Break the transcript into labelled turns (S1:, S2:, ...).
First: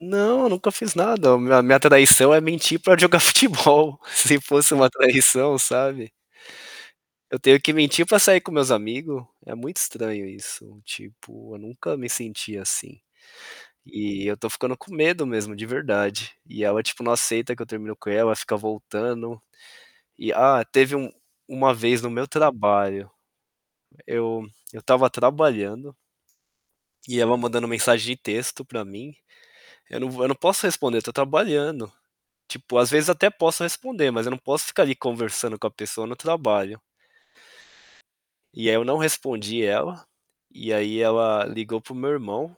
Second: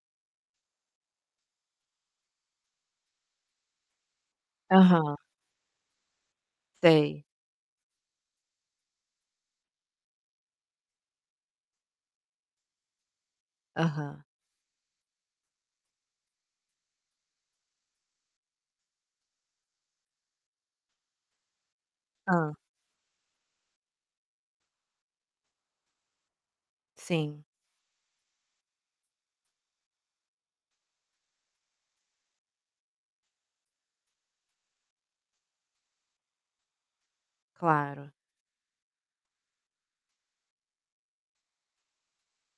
S1: Não, eu nunca fiz nada, me a minha traição é mentir pra jogar futebol, se fosse uma
S2: Aham.
S1: traição, sabe?
S2: Sei.
S1: Eu tenho que mentir pra sair com meus amigo. É muito estranho isso, tipo, eu nunca me senti assim.
S2: Aham.
S1: E eu tô ficando com medo mesmo de verdade. E ela, tipo, não aceita que eu terminei com ela, ela fica voltando. E ah, teve um uma vez no meu
S2: Hã.
S1: trabalho, eu eu estava trabalhando e ela
S2: Sim.
S1: mandando mensagem de texto pra mim. Eu não vou eu não posso responder, tô trabalhando. Tipo, às vezes até posso responder, mas eu não posso ficar ali conversando com a pessoa no trabalho.
S2: Claro.
S1: E aí eu não respondi ela, e aí ela ligou para o meu irmão